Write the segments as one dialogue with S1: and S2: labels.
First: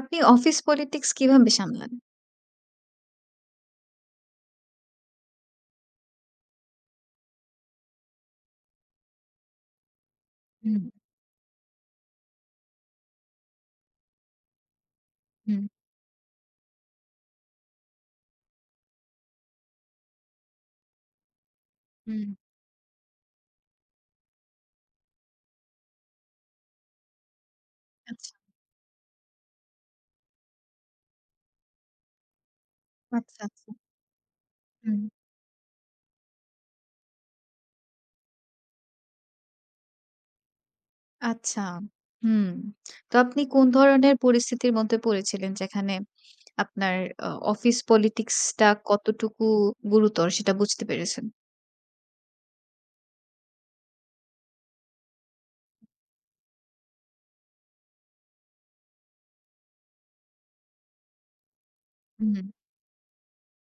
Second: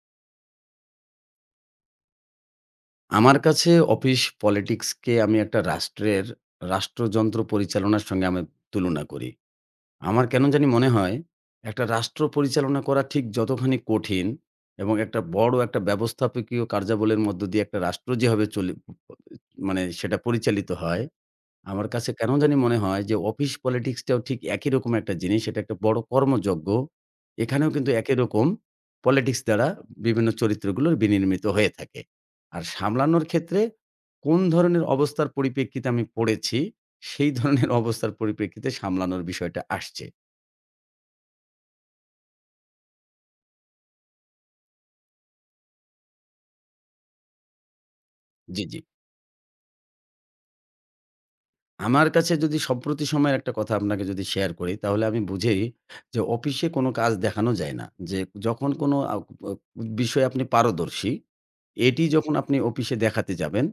S1: আপনি office politics কিভাবে সামলান?
S2: আমার কাছে অফিস পলিটিক্সকে আমি একটা রাষ্ট্রের রাষ্ট্রযন্ত্র পরিচালনার সঙ্গে আমি তুলনা করি। আমার কেন জানি
S1: হুম,
S2: মনে হয়, একটা রাষ্ট্র পরিচালনা করা ঠিক যতখানি কঠিন এবং একটা বড় একটা ব্যবস্থাপকীয় কার্যাবলীর মধ্য দিয়ে একটা রাষ্ট্র যেভাবে মানে সেটা পরিচালিত হয় আমার কাছে কেন
S1: হুম।
S2: জানি মনে হয় যে অফিস পলিটিক্সটাও ঠিক একই রকম একটা জিনিস। এটা একটা বড় কর্মযজ্ঞ। এখানেও কিন্তু একই
S1: আচ্ছা,
S2: রকম পলিটিক্স দ্বারা বিভিন্ন চরিত্রগুলোর বিনির্মিত হয়ে থাকে। আর সামলানোর
S1: আচ্ছা,
S2: ক্ষেত্রে
S1: আচ্ছা।
S2: কোন ধরনের
S1: হুম,
S2: অবস্থার পরিপ্রেক্ষিতে আমি পড়েছি, সেই ধরনের অবস্থার পরিপ্রেক্ষিতে সামলানোর বিষয়টা আসছে।
S1: আচ্ছা। হুম। তো আপনি কোন ধরনের পরিস্থিতির মধ্যে পড়েছিলেন যেখানে আপনার অফিস পলিটিক্স
S2: জি,
S1: টা
S2: জি।
S1: কতটুকু গুরুতর সেটা বুঝতে পেরেছেন?
S2: আমার কাছে যদি সম্প্রতি সময়ের একটা কথা আপনাকে যদি শেয়ার করি, তাহলে আমি বুঝি যে অফিসে কোনো কাজ দেখানো যায় না। যে যখন কোনো আ আ বিষয়ে আপনি পারদর্শী, এটি জি। যখন
S1: হুম।
S2: আপনি অফিসে দেখাতে যাবেন,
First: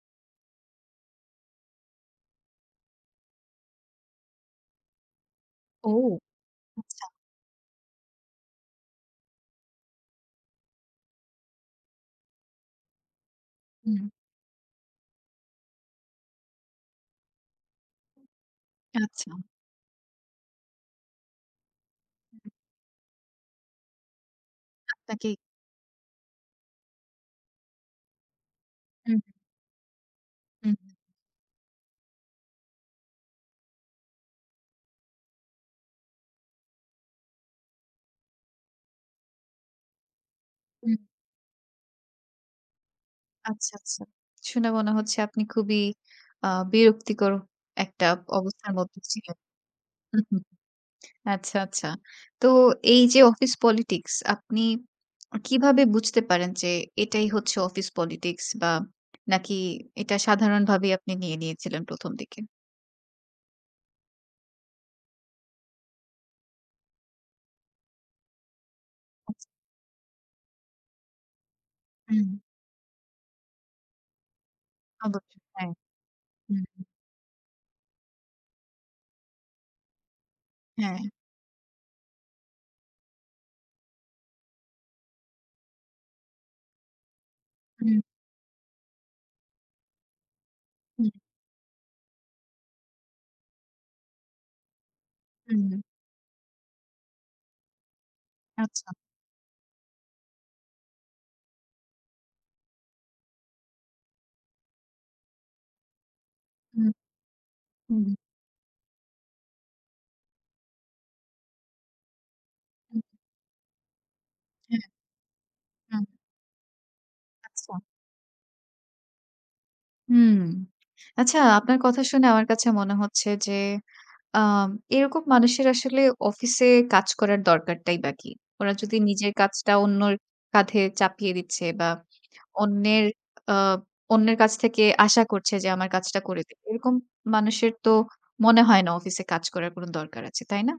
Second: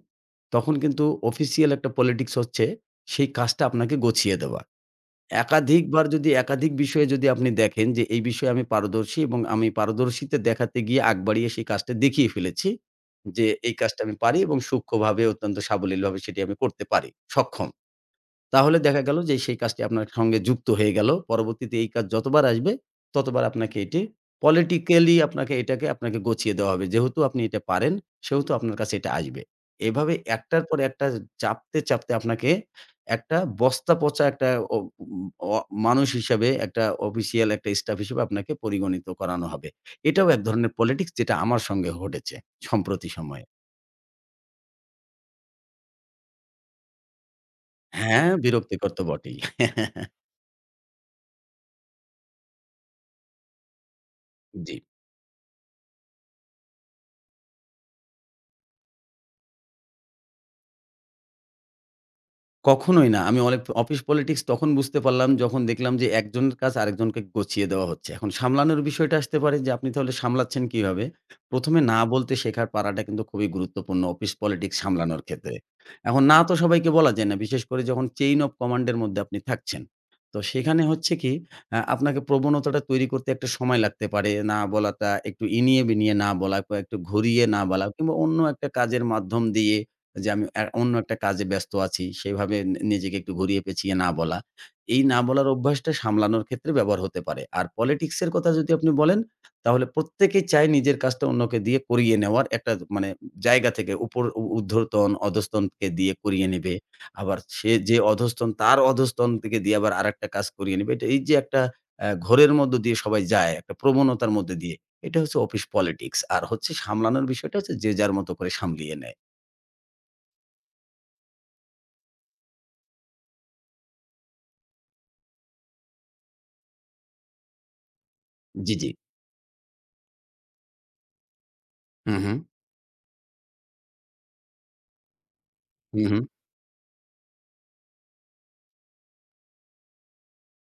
S2: তখন কিন্তু অফিসিয়াল একটা পলিটিক্স হচ্ছে সেই কাজটা আপনাকে গছিয়ে দেওয়া।
S1: ও!
S2: একাধিকবার যদি একাধিক বিষয়ে
S1: আচ্ছা।
S2: যদি আপনি দেখেন যে এই বিষয়ে আমি পারদর্শী এবং আমি পারদর্শীতে দেখাতে গিয়ে আগ বাড়িয়ে সেই কাজটা দেখিয়ে ফেলেছি যে এই কাজটা
S1: হুম।
S2: আমি পারি এবং সূক্ষ্মভাবে অত্যন্ত সাবলীলভাবে সেটি আমি করতে পারি, সক্ষম। তাহলে দেখা গেল
S1: আচ্ছা।
S2: যে সেই কাজটি আপনার সঙ্গে যুক্ত হয়ে গেল। পরবর্তীতে এই কাজ যতবার আসবে, ততবার আপনাকে এটি politically
S1: আপনাকে।
S2: আপনাকে এটাকে আপনাকে গোছিয়ে দেওয়া হবে। যেহেতু আপনি এটা পারেন, সেহেতু আপনার কাছে এটা
S1: হুম,
S2: আসবে। এভাবে একটার
S1: হুম,
S2: পর একটা চাপতে, চাপতে আপনাকে একটা বস্তা পচা একটা অ উম অ মানুষ হিসাবে একটা অফিসিয়াল একটা স্টাফ হিসেবে আপনাকে পরিগণিত করানো হবে। এটাও এক ধরনের
S1: হুম।
S2: পলিটিক্স যেটা আমার সঙ্গে ঘটেছে সম্প্রতি সময়ে।
S1: আচ্ছা, আচ্ছা। শুনে মনে হচ্ছে আপনি খুবই আ বিরক্তিকর একটা
S2: হ্যাঁ,
S1: অবস্থার
S2: বিরক্তিকর
S1: মধ্যে
S2: তো
S1: ছিলেন।
S2: বটেই।
S1: আচ্ছা, আচ্ছা। তো এই যে অফিস পলিটিক্স আপনি
S2: জি।
S1: কিভাবে বুঝতে পারেন যে এটাই হচ্ছে অফিস পলিটিক্স বা নাকি এটা সাধারণভাবেই আপনি নিয়ে নিয়েছিলেন ১ম দিকে?
S2: কখনোই না। আমি অনেক অফিস পলিটিক্স তখন বুঝতে পারলাম যখন দেখলাম যে একজনের কাজ আরেকজনকে গোছিয়ে দেওয়া হচ্ছে। এখন সামলানোর বিষয়টা আসতে
S1: আচ্ছা,
S2: পারে যে আপনি তাহলে সামলাচ্ছেন কিভাবে? ১ম এ না
S1: হুম,
S2: বলতে শেখার পারাটা কিন্তু খুবই গুরুত্বপূর্ণ অফিস পলিটিক্স সামলানোর
S1: অবশ্যই।
S2: ক্ষেত্রে।
S1: হ্যাঁ,
S2: এখন না তো
S1: হুম,
S2: সবাইকে বলা যায় না। বিশেষ করে যখন চেইন অফ কমান্ড এর মধ্যে আপনি থাকছেন। তো সেখানে
S1: হ্যাঁ,
S2: হচ্ছে কি আপনাকে প্রবণতাটা তৈরি করতে একটা সময় লাগতে পারে। না বলাটা একটু ইনিয়ে বিনিয়ে না বলা, একটু ঘুরিয়ে না বলা
S1: হুম,
S2: কিংবা অন্য একটা কাজের মাধ্যম দিয়ে যে আমি অন্য
S1: হুম,
S2: একটা কাজে ব্যস্ত আছি, সেভাবে নিজেকে একটু ঘুরিয়ে পেঁচিয়ে না বলা। এই না বলার
S1: হুম,
S2: অভ্যাসটা সামলানোর ক্ষেত্রে ব্যবহার হতে পারে। আর পলিটিক্স এর কথা যদি আপনি
S1: আচ্ছা,
S2: বলেন, তাহলে প্রত্যেকেই চায় নিজের কাজটা অন্যকে দিয়ে করিয়ে নেওয়ার একটা মানে জায়গা থেকে উপর ঊর্ধ্বতন, অধস্তনকে দিয়ে করিয়ে নেবে।
S1: হুম,
S2: আবার সে যে
S1: হুম,
S2: অধস্তন তার অধস্তন থেকে দিয়ে আবার আরেকটা কাজ করিয়ে নেবে। এটা এই যে একটা ঘোরের মধ্য দিয়ে
S1: হুম,
S2: সবাই যায়, একটা প্রবণতার মধ্যে দিয়ে।
S1: হ্যাঁ,
S2: এটা হচ্ছে অফিস
S1: হ্যাঁ,
S2: পলিটিক্স। আর হচ্ছে সামলানোর বিষয়টা হচ্ছে
S1: আচ্ছা,
S2: যে যার মতো করে সামলিয়ে নেয়।
S1: হুম। আচ্ছা, আপনার কথা শুনে আমার কাছে মনে হচ্ছে যে আম এরকম মানুষের আসলে অফিসে কাজ করার দরকারটাই বা কি? ওরা
S2: জি, জি।
S1: যদি নিজের কাজটা অন্যর কাঁধে চাপিয়ে দিচ্ছে বা
S2: হুম, হুম।
S1: অন্যের আ অন্যের কাছ থেকে আশা করছে যে আমার
S2: হুম,
S1: কাজটা
S2: হুম।
S1: করে দিবে। এরকম মানুষের তো মনে হয় না অফিসে কাজ করার কোনো দরকার আছে, তাই না?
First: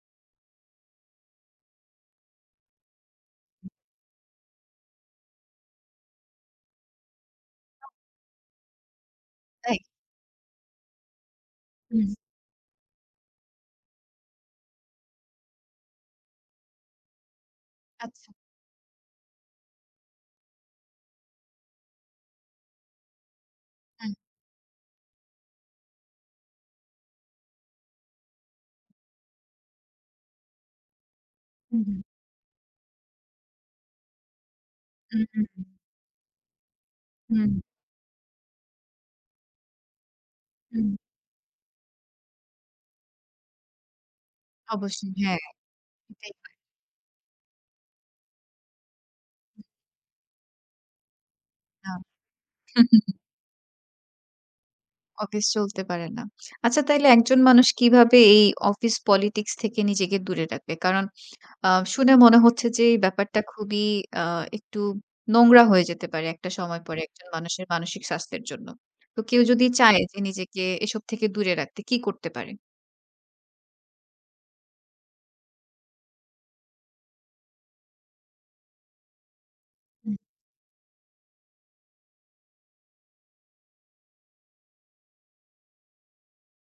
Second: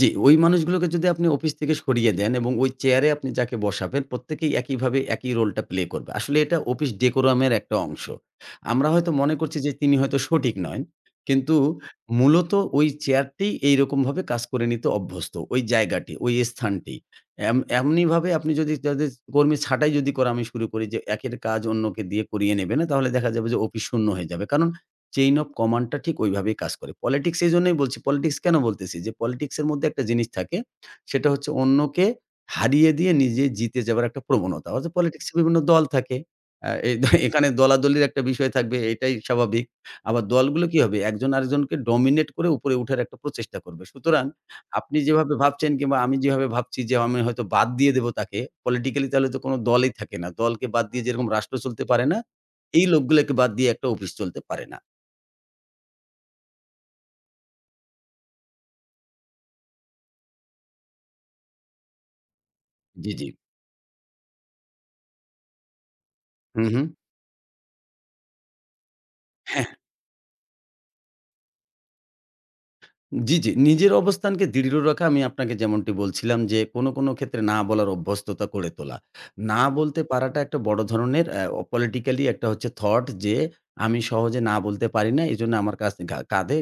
S2: জি, ওই মানুষগুলোকে যদি আপনি অফিস থেকে সরিয়ে দেন এবং ওই চেয়ারে আপনি যাকে বসাবেন প্রত্যেকেই একইভাবে একই রোলটা প্লে করবে। আসলে এটা অফিস ডেকোরামের একটা অংশ। আমরা হয়তো মনে করছি যে
S1: তাই?
S2: তিনি হয়তো সঠিক নয়। কিন্তু
S1: হুম,
S2: মূলত ওই চেয়ারটি এইরকমভাবে কাজ করে নিতে অভ্যস্ত। ওই জায়গাটি, ওই স্থানটি। এমনিভাবে
S1: আচ্ছা।
S2: আপনি যদি তাদের কর্মী ছাঁটাই যদি করা আমি শুরু করি যে একের কাজ অন্যকে দিয়ে করিয়ে নেবে না, তাহলে দেখা যাবে যে অফিস শূন্য
S1: হুম,
S2: হয়ে যাবে। কারণ চেইন অফ কমান্ডটা ঠিক ওইভাবেই কাজ করে। পলিটিক্স এইজন্যই বলছি, পলিটিক্স কেন বলতেছি? যে পলিটিক্স এর মধ্যে একটা জিনিস থাকে। সেটা হচ্ছে
S1: হুম,
S2: অন্যকে হারিয়ে দিয়ে নিজে জিতে যাবার একটা প্রবণতা। অর্থাৎ
S1: হুম,
S2: পলিটিক্স এ
S1: হুম,
S2: বিভিন্ন
S1: হুম,
S2: দল থাকে। এই এখানে
S1: হুম,
S2: দলাদলির একটা বিষয় থাকবে এটাই স্বাভাবিক। আবার দলগুলো কি
S1: হুম,
S2: হবে? একজন আরেকজনকে ডমিনেট করে উপরে উঠার একটা প্রচেষ্টা করবে। সুতরাং আপনি
S1: অবশ্যই।
S2: যেভাবে
S1: হ্যাঁ,
S2: ভাবছেন কিংবা আমি
S1: এটাই
S2: যেভাবে ভাবছি যে আমি হয়তো বাদ দিয়ে দেব তাকে, পলিটিক্যালি তাহলে তো কোনো দলই থাকে না। দলকে বাদ দিয়ে যেরকম রাষ্ট্র চলতে
S1: কথা।
S2: পারে না, এই লোকগুলোকে বাদ দিয়ে একটা অফিস চলতে পারে না।
S1: অফিস চলতে পারে না। আচ্ছা তাইলে একজন মানুষ কিভাবে এই অফিস পলিটিক্স থেকে নিজেকে দূরে রাখবে? কারণ আ শুনে মনে হচ্ছে যে এই
S2: জি, জি।
S1: ব্যাপারটা খুবই আ একটু নোংরা হয়ে যেতে পারে একটা
S2: হু, হু।
S1: সময় পরে একজন মানুষের মানসিক স্বাস্থ্যের জন্য। তো কেউ
S2: হ্যাঁ,
S1: যদি চায় যে নিজেকে এসব থেকে দূরে রাখতে কি করতে পারে?
S2: জি, জি। নিজের অবস্থানকে দৃঢ় রাখা আমি আপনাকে যেমনটি বলছিলাম যে কোন, কোন ক্ষেত্রে না বলার অভ্যস্ততা করে তোলা। না বলতে
S1: হুম,
S2: পারাটা একটা বড় ধরনের politically একটা হচ্ছে thought যে আমি সহজে না বলতে পারি না। এজন্য আমার কাছ ঘা কাঁধে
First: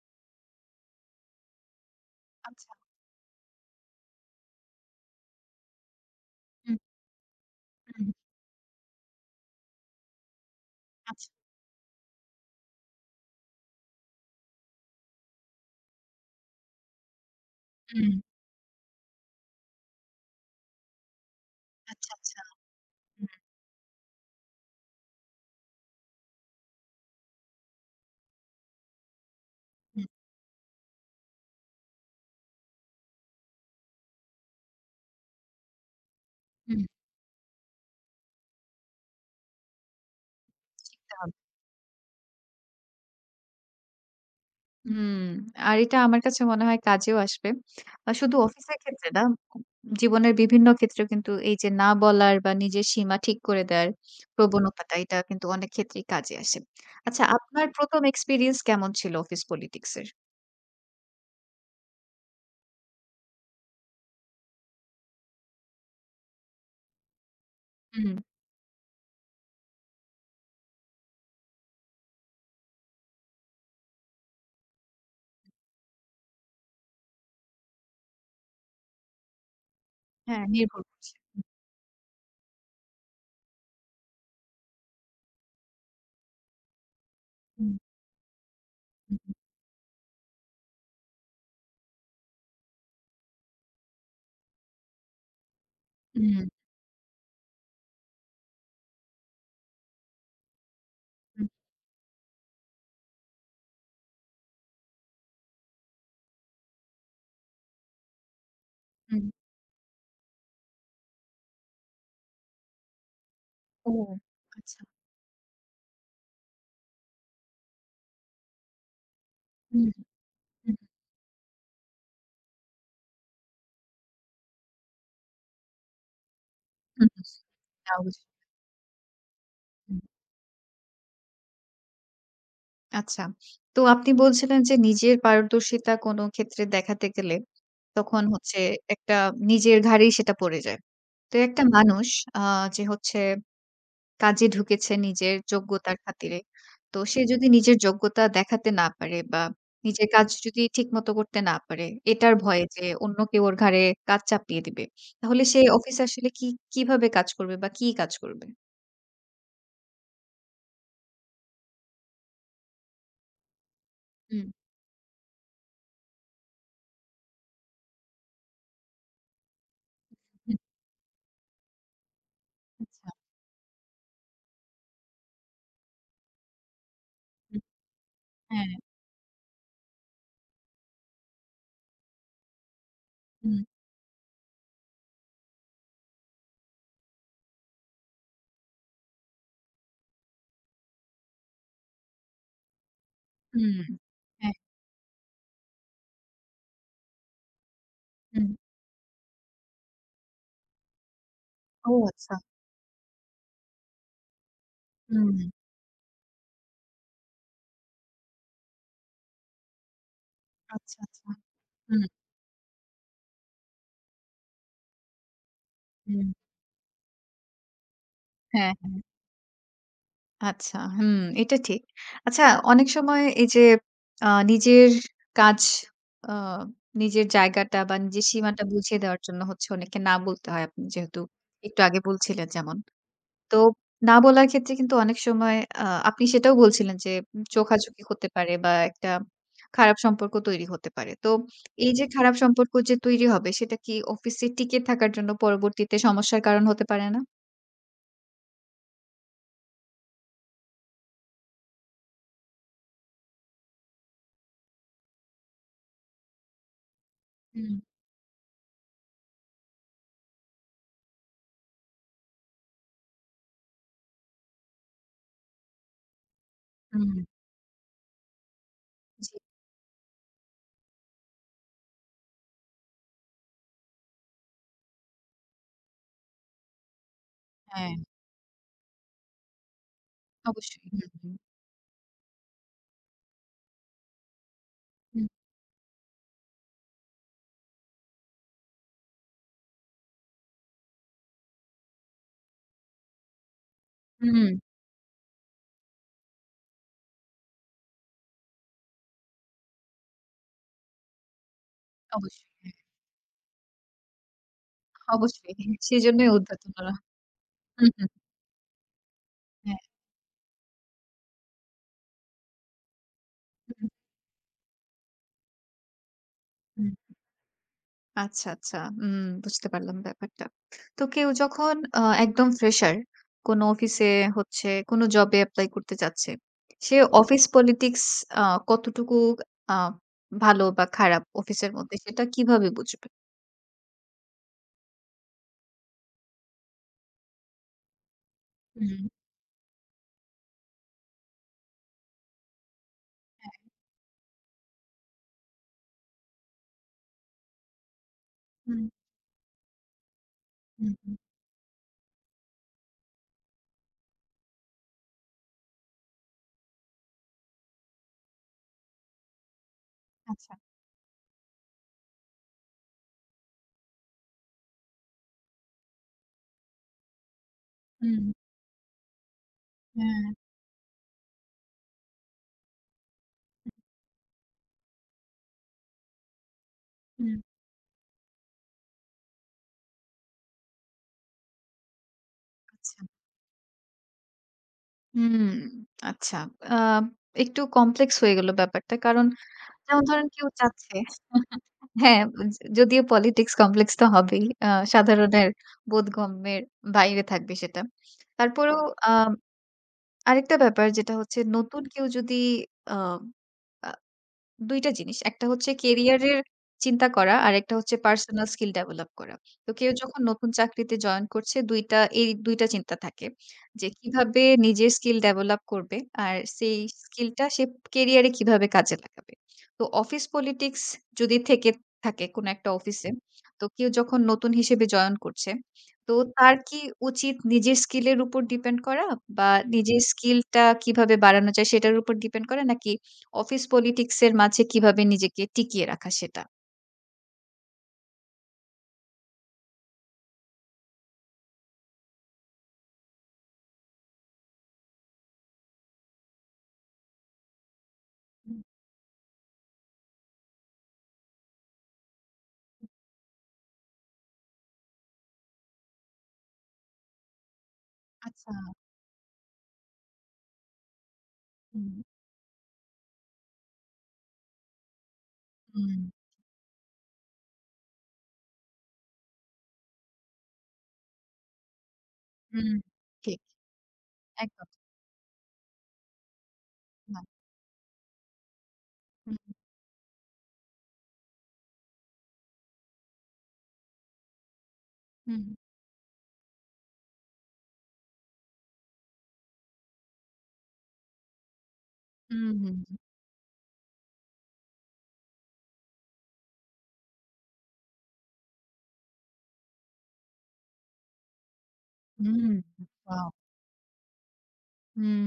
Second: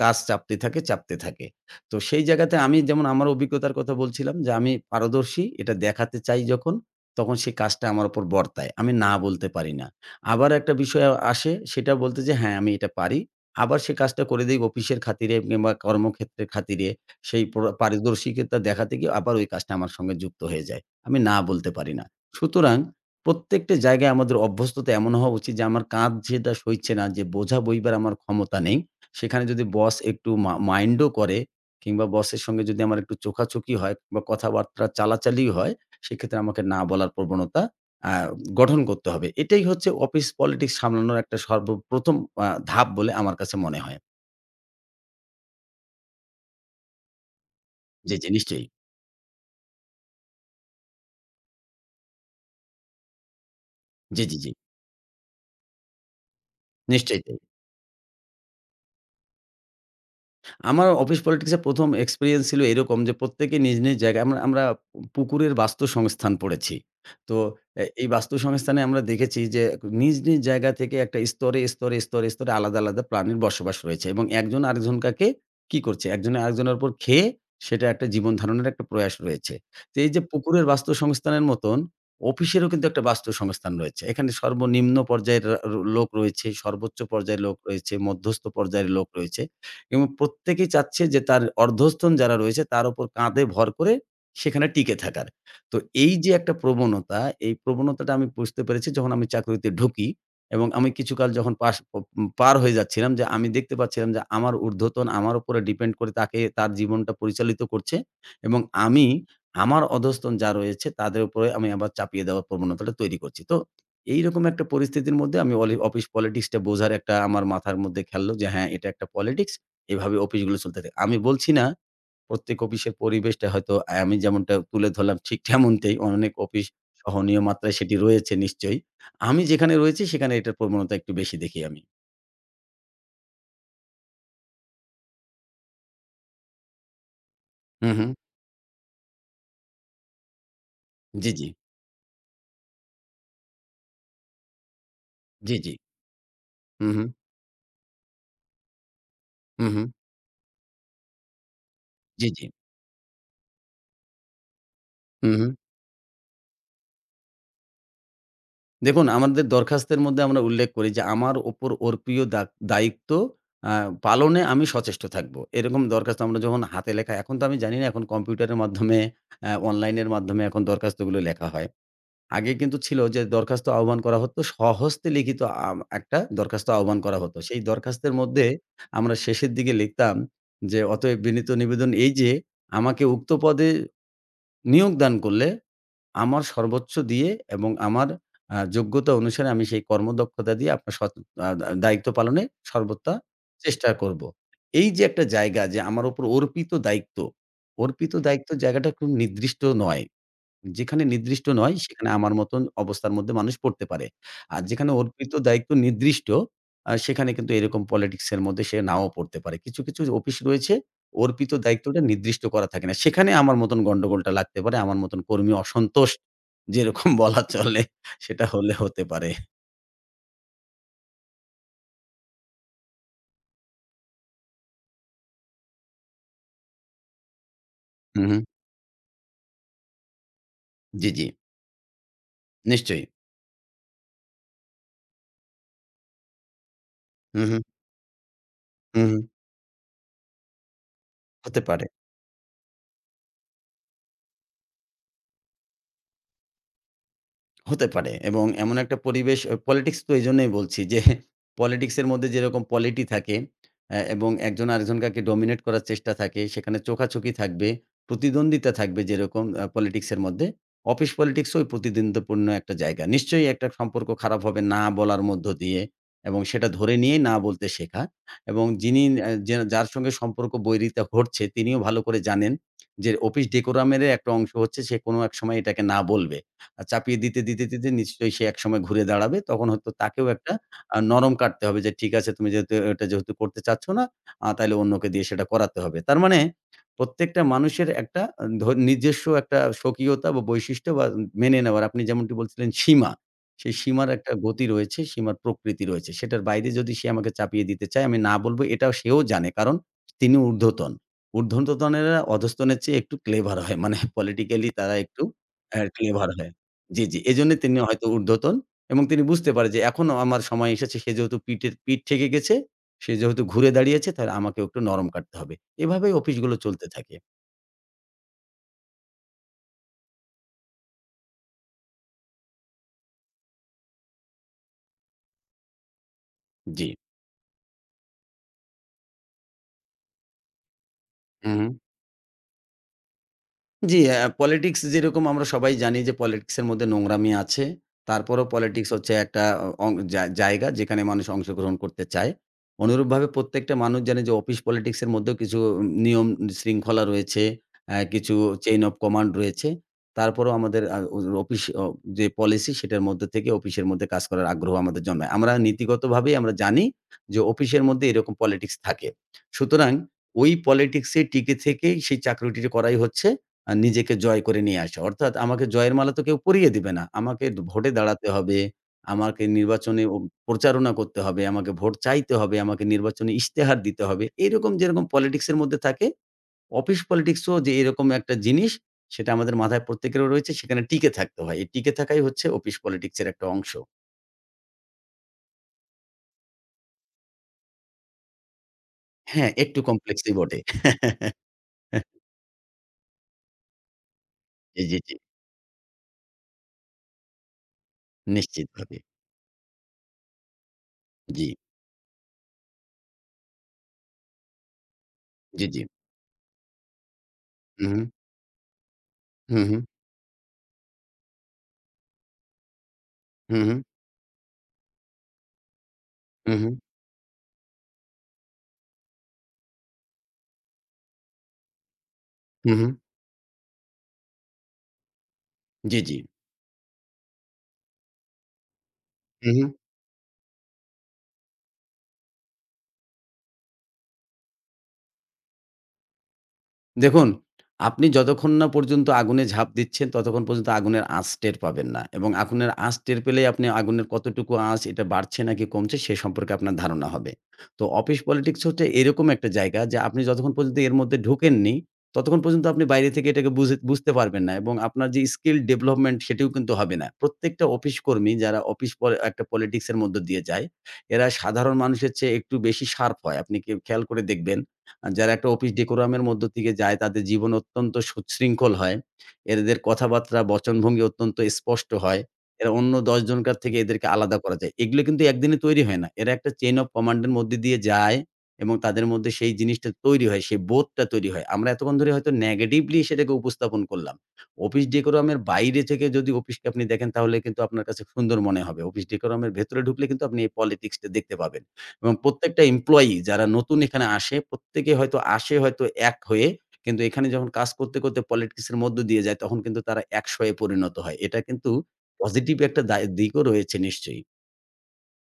S2: কাজ চাপতে থাকে, চাপতে থাকে। তো সেই জায়গাতে
S1: আচ্ছা।
S2: আমি যেমন আমার অভিজ্ঞতার কথা বলছিলাম যে আমি পারদর্শী এটা দেখাতে চাই যখন,
S1: হুম,
S2: তখন সেই কাজটা আমার
S1: হুম,
S2: উপর বর্তায়। আমি না বলতে পারি না। আবার একটা বিষয়
S1: আচ্ছা।
S2: আসে সেটা বলতে যে হ্যাঁ, আমি এটা পারি। আবার সে কাজটা করে দেই অফিসের খাতিরে কিংবা কর্মক্ষেত্রের খাতিরে সেই
S1: হুম,
S2: পারদর্শিকতা দেখাতে গিয়ে আবার ওই কাজটা আমার সঙ্গে যুক্ত হয়ে যায়। আমি না বলতে পারি না।
S1: আচ্ছা, আচ্ছা।
S2: সুতরাং
S1: হুম,
S2: প্রত্যেকটা জায়গায় আমাদের অভ্যস্ততা এমন হওয়া উচিত যে আমার কাঁধ যেটা সইছে না যে বোঝা বইবার আমার ক্ষমতা নেই। সেখানে যদি বস
S1: হুম,
S2: একটু মাইন্ডও করে কিংবা বসের সঙ্গে যদি আমার একটু চোখাচোখি হয় বা কথাবার্তা চালাচালিও হয়, সেক্ষেত্রে আমাকে না
S1: হুম।
S2: বলার প্রবণতা আ গঠন করতে হবে। এটাই হচ্ছে অফিস পলিটিক্স সামলানোর একটা সর্বপ্রথম ধাপ বলে আমার কাছে মনে হয়।
S1: হুম, আর এটা আমার কাছে মনে হয় কাজেও আসবে।
S2: জি, জি
S1: শুধু
S2: নিশ্চয়ই।
S1: অফিসের ক্ষেত্রে না, জীবনের বিভিন্ন ক্ষেত্রেও কিন্তু এই যে না বলার বা নিজের সীমা ঠিক করে দেওয়ার
S2: জি, জি, জি।
S1: প্রবণতাটা এটা কিন্তু অনেক ক্ষেত্রেই কাজে আসে।
S2: নিশ্চয়ই
S1: আচ্ছা
S2: তাই।
S1: আপনার ১ম এক্সপেরিয়েন্স কেমন ছিল অফিস পলিটিক্স এর?
S2: আমার অফিস পলিটিক্সে ১ম এক্সপেরিয়েন্স ছিল এরকম যে প্রত্যেকে নিজ, নিজ জায়গায় আমরা আমরা পুকুরের বাস্তুসংস্থান পড়েছি। তো এই
S1: হুম,
S2: বাস্তুসংস্থানে আমরা দেখেছি যে নিজ, নিজ জায়গা থেকে একটা স্তরে, স্তরে, স্তরে, স্তরে আলাদা, আলাদা প্রাণীর বসবাস রয়েছে এবং একজন আরেকজনকাকে কি করছে? একজনে আরেকজনের উপর খেয়ে সেটা একটা জীবন ধারণের একটা প্রয়াস রয়েছে। তো এই যে
S1: হ্যাঁ
S2: পুকুরের
S1: নির্ভর করছে।
S2: বাস্তুসংস্থানের মতন অফিসেরও কিন্তু একটা বাস্তুসংস্থান রয়েছে। এখানে সর্বনিম্ন পর্যায়ের রা র লোক রয়েছে, সর্বোচ্চ পর্যায়ের লোক
S1: হুম,
S2: রয়েছে, মধ্যস্থ পর্যায়ের লোক
S1: হুম,
S2: রয়েছে। এবং প্রত্যেকেই চাচ্ছে যে তার অর্ধস্তন যারা রয়েছে তার উপর কাঁধে ভর করে সেখানে টিকে থাকার। তো এই যে
S1: হুম,
S2: একটা প্রবণতা, এই প্রবণতাটা আমি বুঝতে পেরেছি যখন আমি চাকরিতে ঢুকি এবং আমি কিছুকাল
S1: হুম,
S2: যখন পাশ প পার হয়ে যাচ্ছিলাম যে আমি দেখতে পাচ্ছিলাম যে আমার ঊর্ধ্বতন আমার উপরে ডিপেন্ড করে তাকে তার জীবনটা পরিচালিত করছে এবং আমি
S1: হুম,
S2: আমার অধস্তন যা রয়েছে তাদের উপরে আমি আবার চাপিয়ে দেওয়ার প্রবণতাটা তৈরি করছি। তো
S1: ও
S2: এইরকম একটা
S1: আচ্ছা।
S2: পরিস্থিতির মধ্যে আমি অফিস পলিটিক্সটা বোঝার একটা আমার মাথার মধ্যে খেললো যে হ্যাঁ, এটা একটা পলিটিক্স।
S1: হুম,
S2: এভাবে অফিসগুলো
S1: হুম,
S2: চলতে থাকে। আমি বলছি না প্রত্যেক অফিসের পরিবেশটা হয়তো আমি যেমনটা তুলে ধরলাম ঠিক তেমনটাই অনেক অফিস
S1: হুম, হুম,
S2: সহনীয় মাত্রায়
S1: তা
S2: সেটি রয়েছে
S1: অবশ্যই।
S2: নিশ্চয়ই। আমি যেখানে
S1: হুম,
S2: রয়েছি সেখানে এটার প্রবণতা একটু বেশি দেখি আমি।
S1: আচ্ছা। তো আপনি বলছিলেন যে নিজের পারদর্শিতা কোনো ক্ষেত্রে দেখাতে গেলে
S2: হু, হু।
S1: তখন হচ্ছে একটা নিজের ঘাড়েই সেটা পড়ে যায়।
S2: জি,
S1: তো
S2: জি।
S1: একটা মানুষ আ যে হচ্ছে কাজে ঢুকেছে নিজের
S2: জি, জি।
S1: যোগ্যতার খাতিরে।
S2: হু,
S1: তো
S2: হু।
S1: সে যদি নিজের যোগ্যতা দেখাতে না পারে বা
S2: হু, হু।
S1: নিজের কাজ যদি ঠিকমতো করতে না পারে,
S2: জি,
S1: এটার
S2: জি।
S1: ভয়ে যে অন্য কেউ ওর ঘাড়ে কাজ চাপিয়ে দিবে।
S2: হু,
S1: তাহলে
S2: হু।
S1: সে অফিসে আসলে কি কিভাবে কাজ করবে বা কি কাজ করবে?
S2: দেখুন আমাদের দরখাস্তের মধ্যে আমরা উল্লেখ করি যে আমার উপর অর্পীয় দা দায়িত্ব আ পালনে
S1: হুম,
S2: আমি সচেষ্ট থাকব। এরকম দরখাস্ত আমরা যখন হাতে লেখা এখন তো আমি জানি না এখন কম্পিউটারের মাধ্যমে অনলাইনের মাধ্যমে
S1: হুম,
S2: এখন দরখাস্তগুলো লেখা হয়। আগে কিন্তু ছিল
S1: আচ্ছা।
S2: যে দরখাস্ত আহ্বান করা হতো। স্বহস্তে লিখিত একটা দরখাস্ত আহ্বান করা হতো।
S1: হুম,
S2: সেই দরখাস্তের মধ্যে
S1: হ্যাঁ,
S2: আমরা শেষের দিকে লিখতাম যে, "অতএব বিনীত নিবেদন এই যে, আমাকে উক্ত
S1: হুম,
S2: পদে নিয়োগ দান করলে আমার সর্বোচ্চ দিয়ে এবং আমার যোগ্যতা অনুসারে আমি সেই কর্মদক্ষতা দিয়ে আপনার সৎ আ দা দায়িত্ব পালনে সর্বদা
S1: হুম।
S2: চেষ্টা করব।"
S1: হ্যাঁ,
S2: এই যে একটা জায়গা যে আমার উপর অর্পিত দায়িত্ব, অর্পিত
S1: হুম।
S2: দায়িত্ব জায়গাটা খুব নির্দিষ্ট নয়। যেখানে নির্দিষ্ট নয়
S1: ও
S2: সেখানে আমার
S1: আচ্ছা।
S2: মতন অবস্থার মধ্যে মানুষ পড়তে পারে। আর যেখানে অর্পিত
S1: হুম,
S2: দায়িত্ব নির্দিষ্ট সেখানে কিন্তু এরকম পলিটিক্স এর মধ্যে সে নাও পড়তে পারে। কিছু, কিছু অফিস রয়েছে
S1: আচ্ছা, আচ্ছা।
S2: অর্পিত দায়িত্বটা
S1: হুম,
S2: নির্দিষ্ট করা থাকে না। সেখানে আমার মতন গন্ডগোলটা লাগতে পারে। আমার মতন কর্মী অসন্তোষ
S1: হুম।
S2: যেরকম বলা চলে সেটা হলে
S1: হ্যাঁ, হ্যাঁ।
S2: হতে পারে।
S1: আচ্ছা, হুম, এটা ঠিক। আচ্ছা অনেক সময় এই যে নিজের কাজ আ নিজের জায়গাটা বা
S2: হু,
S1: নিজের
S2: হু।
S1: সীমাটা বুঝিয়ে দেওয়ার জন্য হচ্ছে অনেককে না বলতে হয়। আপনি
S2: জি,
S1: যেহেতু
S2: জি।
S1: একটু আগে বলছিলেন যেমন।
S2: নিশ্চয়ই।
S1: তো না বলার ক্ষেত্রে কিন্তু অনেক সময় আ আপনি সেটাও বলছিলেন যে
S2: হু, হু,
S1: চোখাচোখি হতে পারে বা
S2: হু,
S1: একটা
S2: হু।
S1: খারাপ সম্পর্ক তৈরি হতে পারে। তো
S2: হতে পারে।
S1: এই যে খারাপ সম্পর্ক যে তৈরি হবে সেটা কি অফিসে টিকে থাকার জন্য পরবর্তীতে সমস্যার কারণ হতে পারে না?
S2: হতে পারে এবং এমন একটা পরিবেশ পলিটিক্স তো এজন্যই বলছি যে পলিটিক্সের মধ্যে যেরকম পলিটি থাকে এবং একজন আরেকজনকে ডমিনেট করার চেষ্টা থাকে, সেখানে চোখাচোখি থাকবে,
S1: হুম,
S2: প্রতিদ্বন্দ্বিতা থাকবে যেরকম পলিটিক্সের মধ্যে, অফিস পলিটিক্সও ওই প্রতিদ্বন্দ্বিতাপূর্ণ একটা জায়গা। নিশ্চয়ই একটা সম্পর্ক খারাপ হবে না বলার মধ্য দিয়ে এবং সেটা ধরে
S1: হুম,
S2: নিয়েই না বলতে শেখা এবং যিনি অ্যা
S1: জি,
S2: যা যার সঙ্গে সম্পর্ক বৈরিতা ঘটছে তিনিও ভালো করে জানেন যে অফিস ডেকোরামের একটা অংশ হচ্ছে সে কোনো এক সময় এটাকে না বলবে। চাপিয়ে দিতে, দিতে, দিতে
S1: হ্যাঁ,
S2: নিশ্চয়ই সে একসময় ঘুরে দাঁড়াবে। তখন হয়তো তাকেও একটা
S1: অবশ্যই। হুম,
S2: নরম
S1: হুম।
S2: কাটতে হবে যে, "ঠিক আছে, তুমি যেহেতু এটা যেহেতু করতে চাচ্ছ না, তাইলে অন্যকে দিয়ে
S1: হুম,
S2: সেটা করাতে হবে।" তার মানে প্রত্যেকটা মানুষের একটা আ ধ নিজস্ব একটা স্বকীয়তা বা বৈশিষ্ট্য বা মেনে নেওয়ার আপনি যেমনটি বলছিলেন সীমা। সেই সীমার একটা
S1: হুম,
S2: গতি রয়েছে, সীমার প্রকৃতি রয়েছে। সেটার বাইরে যদি সে আমাকে চাপিয়ে দিতে চায়, আমি না বলব এটা সেও জানে। কারণ তিনি ঊর্ধ্বতন। ঊর্ধ্বতনেরা
S1: অবশ্যই, হ্যাঁ,
S2: অধস্তনের চেয়ে একটু ক্লেভার হয়। মানে পলিটিক্যালি তারা একটু
S1: অবশ্যই। হ্যাঁ,
S2: ক্লেভার
S1: সেজন্যই
S2: হয়।
S1: উদ্যত ওনারা।
S2: জি, জি। এজন্যই তিনি
S1: হুম,
S2: হয়তো
S1: হুম,
S2: ঊর্ধ্বতন এবং তিনি বুঝতে পারে যে
S1: হ্যাঁ,
S2: এখনো আমার সময় এসেছে। সে যেহেতু পিঠের পিঠ ঠেকে গেছে, সে যেহেতু ঘুরে
S1: হুম,
S2: দাঁড়িয়েছে তাহলে আমাকেও একটু নরম কাটতে হবে। এভাবেই অফিসগুলো চলতে
S1: হুম।
S2: থাকে।
S1: আচ্ছা, আচ্ছা। উম বুঝতে পারলাম ব্যাপারটা। তো কেউ যখন একদম ফ্রেশার কোন অফিসে হচ্ছে কোন জবে এপ্লাই করতে চাচ্ছে,
S2: জি।
S1: সে অফিস পলিটিক্স আ কতটুকু আ ভালো বা খারাপ
S2: হু, হু।
S1: অফিসের মধ্যে সেটা কিভাবে বুঝবে?
S2: জি, পলিটিক্স যেরকম আমরা সবাই জানি যে পলিটিক্স এর মধ্যে নোংরামি আছে। তারপরেও পলিটিক্স
S1: হুম,
S2: হচ্ছে একটা অ অং জা জায়গা যেখানে মানুষ অংশগ্রহণ করতে চায়। অনুরূপভাবে
S1: হ্যাঁ,
S2: প্রত্যেকটা মানুষ জানে যে অফিস পলিটিক্স এর মধ্যেও কিছু নিয়ম শৃঙ্খলা রয়েছে, কিছু চেইন
S1: হুম,
S2: অফ কমান্ড রয়েছে। তারপরেও আমাদের
S1: হুম,
S2: আ
S1: হুম,
S2: ও অফিস অ যে পলিসি সেটার মধ্যে থেকে অফিসের মধ্যে কাজ করার আগ্রহ আমাদের জন্মায়। আমরা নীতিগতভাবেই আমরা জানি যে অফিসের মধ্যে এরকম পলিটিক্স থাকে। সুতরাং ওই
S1: আচ্ছা,
S2: পলিটিক্স এ টিকে থেকেই সেই চাকরিটি করাই হচ্ছে নিজেকে জয় করে নিয়ে আসা। অর্থাৎ আমাকে জয়ের মালা তো কেউ পরিয়ে দিবে না। আমাকে ভোটে
S1: হুম,
S2: দাঁড়াতে হবে, আমাকে নির্বাচনে ও
S1: হ্যাঁ,
S2: প্রচারণা করতে হবে, আমাকে ভোট চাইতে হবে, আমাকে নির্বাচনী ইশতেহার দিতে হবে। এরকম যেরকম পলিটিক্স এর মধ্যে থাকে, অফিস
S1: হুম,
S2: পলিটিক্স ও যে এরকম একটা জিনিস সেটা আমাদের মাথায় প্রত্যেকেরও রয়েছে। সেখানে টিকে থাকতে হয়। এই টিকে থাকাই হচ্ছে অফিস
S1: আচ্ছা,
S2: পলিটিক্স এর একটা অংশ।
S1: হুম, আচ্ছা। আ একটু কমপ্লেক্স হয়ে গেল ব্যাপারটা। কারণ
S2: হ্যাঁ, একটু
S1: যেমন ধরেন
S2: কমপ্লেক্সই
S1: কেউ
S2: বটে।
S1: চাচ্ছে হ্যাঁ, যদিও পলিটিক্স কমপ্লেক্স তো হবেই।
S2: জি, জি, জি।
S1: সাধারণের বোধগম্যের বাইরে থাকবে সেটা। তারপরেও
S2: নিশ্চিতভাবে।
S1: আ আরেকটা ব্যাপার যেটা হচ্ছে
S2: জি,
S1: নতুন কেউ যদি আ আ ২ টা জিনিস। একটা
S2: জি,
S1: হচ্ছে
S2: জি।
S1: কেরিয়ারের চিন্তা করা, আরেকটা
S2: হু,
S1: হচ্ছে পার্সোনাল স্কিল ডেভেলপ করা।
S2: হু,
S1: তো
S2: হু,
S1: কেউ যখন নতুন চাকরিতে জয়েন করছে ২ টা এই ২ টা চিন্তা থাকে।
S2: হু, হু,
S1: যে কিভাবে নিজের স্কিল ডেভেলপ করবে, আর
S2: হু, হু,
S1: সেই স্কিলটা সে কেরিয়ারে কিভাবে কাজে লাগাবে। তো অফিস পলিটিক্স যদি থেকে থাকে কোনো একটা
S2: হু, হু।
S1: অফিসে, তো কেউ যখন নতুন হিসেবে জয়েন করছে,
S2: জি, জি।
S1: তো তার কি উচিত নিজের স্কিলের উপর ডিপেন্ড করা
S2: হু,
S1: বা
S2: হু।
S1: নিজের স্কিলটা কিভাবে বাড়ানো যায় সেটার উপর ডিপেন্ড করা? নাকি অফিস পলিটিক্স এর মাঝে কিভাবে নিজেকে টিকিয়ে রাখা সেটা।
S2: দেখুন, আপনি যতক্ষণ না পর্যন্ত আগুনে ঝাঁপ দিচ্ছেন, ততক্ষণ পর্যন্ত আগুনের আঁচ টের পাবেন না এবং আগুনের আঁচ টের পেলেই আপনি আগুনের কতটুকু আঁচ এটা বাড়ছে নাকি কমছে সে সম্পর্কে আপনার ধারণা হবে। তো অফিস
S1: হুম,
S2: পলিটিক্স হচ্ছে এরকম একটা জায়গা যে আপনি যতক্ষণ পর্যন্ত এর মধ্যে ঢোকেননি, ততক্ষণ পর্যন্ত আপনি বাইরে থেকে এটাকে বুঝতে পারবেন না এবং আপনার যে স্কিল ডেভেলপমেন্ট সেটিও কিন্তু হবে না। প্রত্যেকটা অফিস কর্মী
S1: আচ্ছা,
S2: যারা অফিস পল একটা পলিটিক্স এর মধ্য দিয়ে যায়, এরা সাধারণ
S1: হুম।
S2: মানুষের চেয়ে একটু বেশি শার্প হয়। আপনি কে খেয়াল করে দেখবেন যারা একটা অফিস
S1: হুম,
S2: ডেকোরামের মধ্য থেকে যায় তাদের জীবন অত্যন্ত সুশৃঙ্খল হয়। এদের কথাবার্তা, বচনভঙ্গি অত্যন্ত স্পষ্ট হয়।
S1: হুম।
S2: এরা অন্য ১০
S1: ঠিক,
S2: জনকার থেকে এদেরকে আলাদা করা
S1: একদম
S2: যায়।
S1: ঠিক।
S2: এগুলো কিন্তু একদিনে তৈরি হয় না। এরা একটা চেইন অফ কমান্ড
S1: না।
S2: এর মধ্যে দিয়ে যায় এবং তাদের মধ্যে
S1: হুম,
S2: সেই জিনিসটা তৈরি হয়, সেই বোধটা তৈরি হয়। আমরা এতক্ষণ ধরে হয়তো নেগেটিভলি সেটাকে উপস্থাপন করলাম। অফিস ডেকোরামের
S1: হুম,
S2: বাইরে থেকে যদি অফিসকে আপনি দেখেন তাহলে কিন্তু আপনার কাছে সুন্দর মনে হবে। অফিস ডেকোরামের ভেতরে ঢুকলে কিন্তু আপনি এই পলিটিক্সটা দেখতে পাবেন। এবং
S1: হুম,
S2: প্রত্যেকটা
S1: হুম,
S2: এমপ্লয়ি যারা নতুন এখানে আসে, প্রত্যেকে হয়তো আসে হয়তো এক হয়ে। কিন্তু এখানে যখন কাজ করতে, করতে পলিটিক্স এর মধ্য দিয়ে যায় তখন কিন্তু তারা ১০০ এ পরিণত হয়। এটা কিন্তু
S1: হুম,
S2: পজিটিভ
S1: হুম,
S2: একটা
S1: ওয়াও!
S2: দিকও রয়েছে নিশ্চয়ই।
S1: হুম।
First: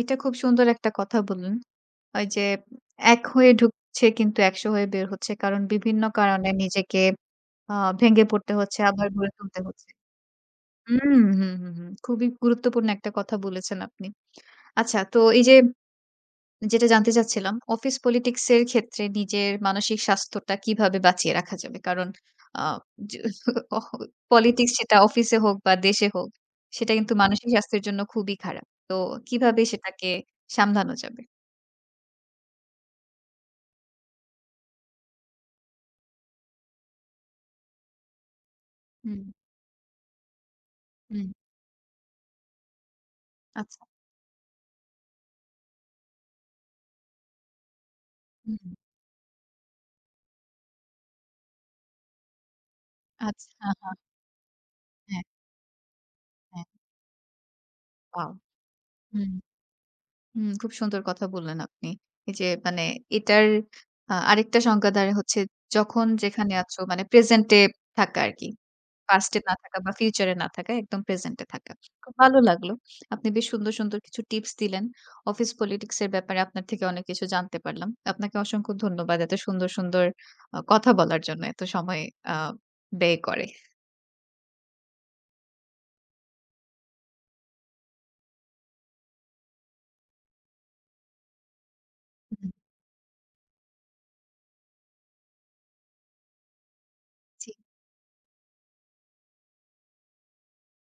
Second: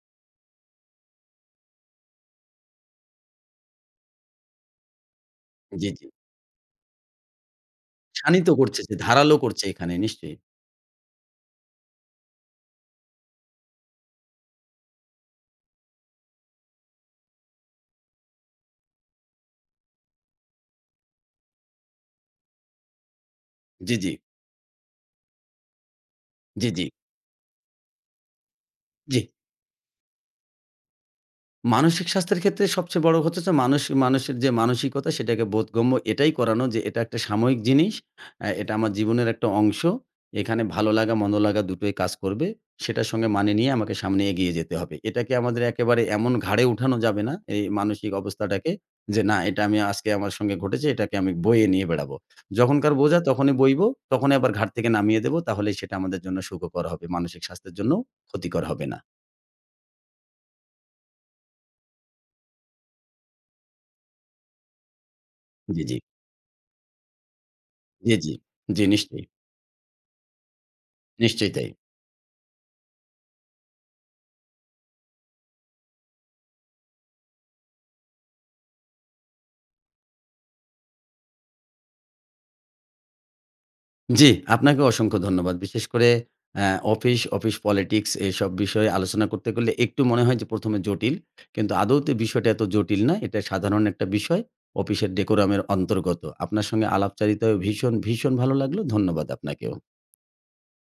S1: এটা খুব সুন্দর একটা কথা বললেন। ওই যে এক হয়ে ঢুকছে কিন্তু ১০০ হয়ে বের হচ্ছে। কারণ
S2: জি,
S1: বিভিন্ন
S2: জি।
S1: কারণে নিজেকে আ ভেঙে
S2: শানিত
S1: পড়তে হচ্ছে,
S2: করছে যে
S1: আবার গড়ে
S2: ধারালো
S1: তুলতে
S2: করছে
S1: হচ্ছে।
S2: এখানে নিশ্চয়ই।
S1: হুম, হুম, হুম, হুম। খুবই গুরুত্বপূর্ণ একটা কথা বলেছেন আপনি। আচ্ছা তো এই যে যেটা জানতে চাচ্ছিলাম, অফিস পলিটিক্স এর ক্ষেত্রে নিজের মানসিক স্বাস্থ্যটা কিভাবে বাঁচিয়ে রাখা যাবে? কারণ আ য অহ
S2: জি, জি।
S1: পলিটিক্স সেটা অফিসে হোক বা দেশে হোক,
S2: জি, জি।
S1: সেটা কিন্তু মানসিক স্বাস্থ্যের জন্য খুবই খারাপ। তো
S2: জি।
S1: কিভাবে সেটাকে সামলানো যাবে?
S2: মানসিক স্বাস্থ্যের ক্ষেত্রে সবচেয়ে বড় কথা হচ্ছে যে মানুষ মানুষের যে মানসিকতা সেটাকে বোধগম্য এটাই করানো যে এটা একটা সাময়িক জিনিস। এটা আমার
S1: হুম,
S2: জীবনের একটা অংশ। এখানে ভালো লাগা
S1: হুম।
S2: মন্দ লাগা দুটোই কাজ করবে। সেটার সঙ্গে মানিয়ে নিয়ে
S1: আচ্ছা।
S2: আমাকে সামনে এগিয়ে যেতে হবে। এটাকে আমাদের একেবারে এমন ঘাড়ে উঠানো যাবে না এই মানসিক অবস্থাটাকে
S1: হুম।
S2: যে, "না এটা আমি আজকে আমার সঙ্গে ঘটেছে এটাকে আমি বয়ে নিয়ে বেড়াবো।" যখনকার বোঝা তখনই
S1: আচ্ছা।
S2: বইব,
S1: হ্যাঁ,
S2: তখনই আবার ঘাট থেকে নামিয়ে
S1: হ্যাঁ।
S2: দেব। তাহলেই সেটা আমাদের জন্য
S1: হ্যাঁ,
S2: সুখকর
S1: হ্যাঁ।
S2: হবে। মানসিক স্বাস্থ্যের জন্যও
S1: ওয়াও!
S2: ক্ষতিকর হবে না।
S1: হুম। হুম, খুব সুন্দর কথা বললেন আপনি। এই যে মানে এটার আরেকটা সংজ্ঞা দ্বারা হচ্ছে
S2: জি, জি।
S1: যখন যেখানে আছো মানে প্রেজেন্ট এ
S2: জি,
S1: থাকা
S2: জি।
S1: আরকি।
S2: জি, নিশ্চয়ই।
S1: পাস্ট এ না থাকা বা ফিউচার এ না থাকা, একদম প্রেজেন্ট এ
S2: নিশ্চয়ই তাই।
S1: থাকা। খুব ভালো লাগলো। আপনি বেশ সুন্দর, সুন্দর কিছু টিপস দিলেন। অফিস পলিটিক্স এর ব্যাপারে আপনার থেকে অনেক কিছু জানতে পারলাম। আপনাকে অসংখ্য ধন্যবাদ এত সুন্দর, সুন্দর কথা বলার জন্য, এত সময় আ ব্যয় করে।
S2: জি, আপনাকে অসংখ্য ধন্যবাদ। বিশেষ করে অ্যা অফিস, অফিস পলিটিক্স এসব বিষয়ে আলোচনা করতে গেলে একটু মনে হয় যে ১ম এ জটিল। কিন্তু আদৌতে বিষয়টা
S1: হুম,
S2: এত জটিল না। এটা সাধারণ একটা বিষয়। অফিসের ডেকোরামের অন্তর্গত। আপনার সঙ্গে
S1: জি।
S2: আলাপচারিতায় ভীষণ, ভীষণ ভালো লাগলো। ধন্যবাদ আপনাকেও।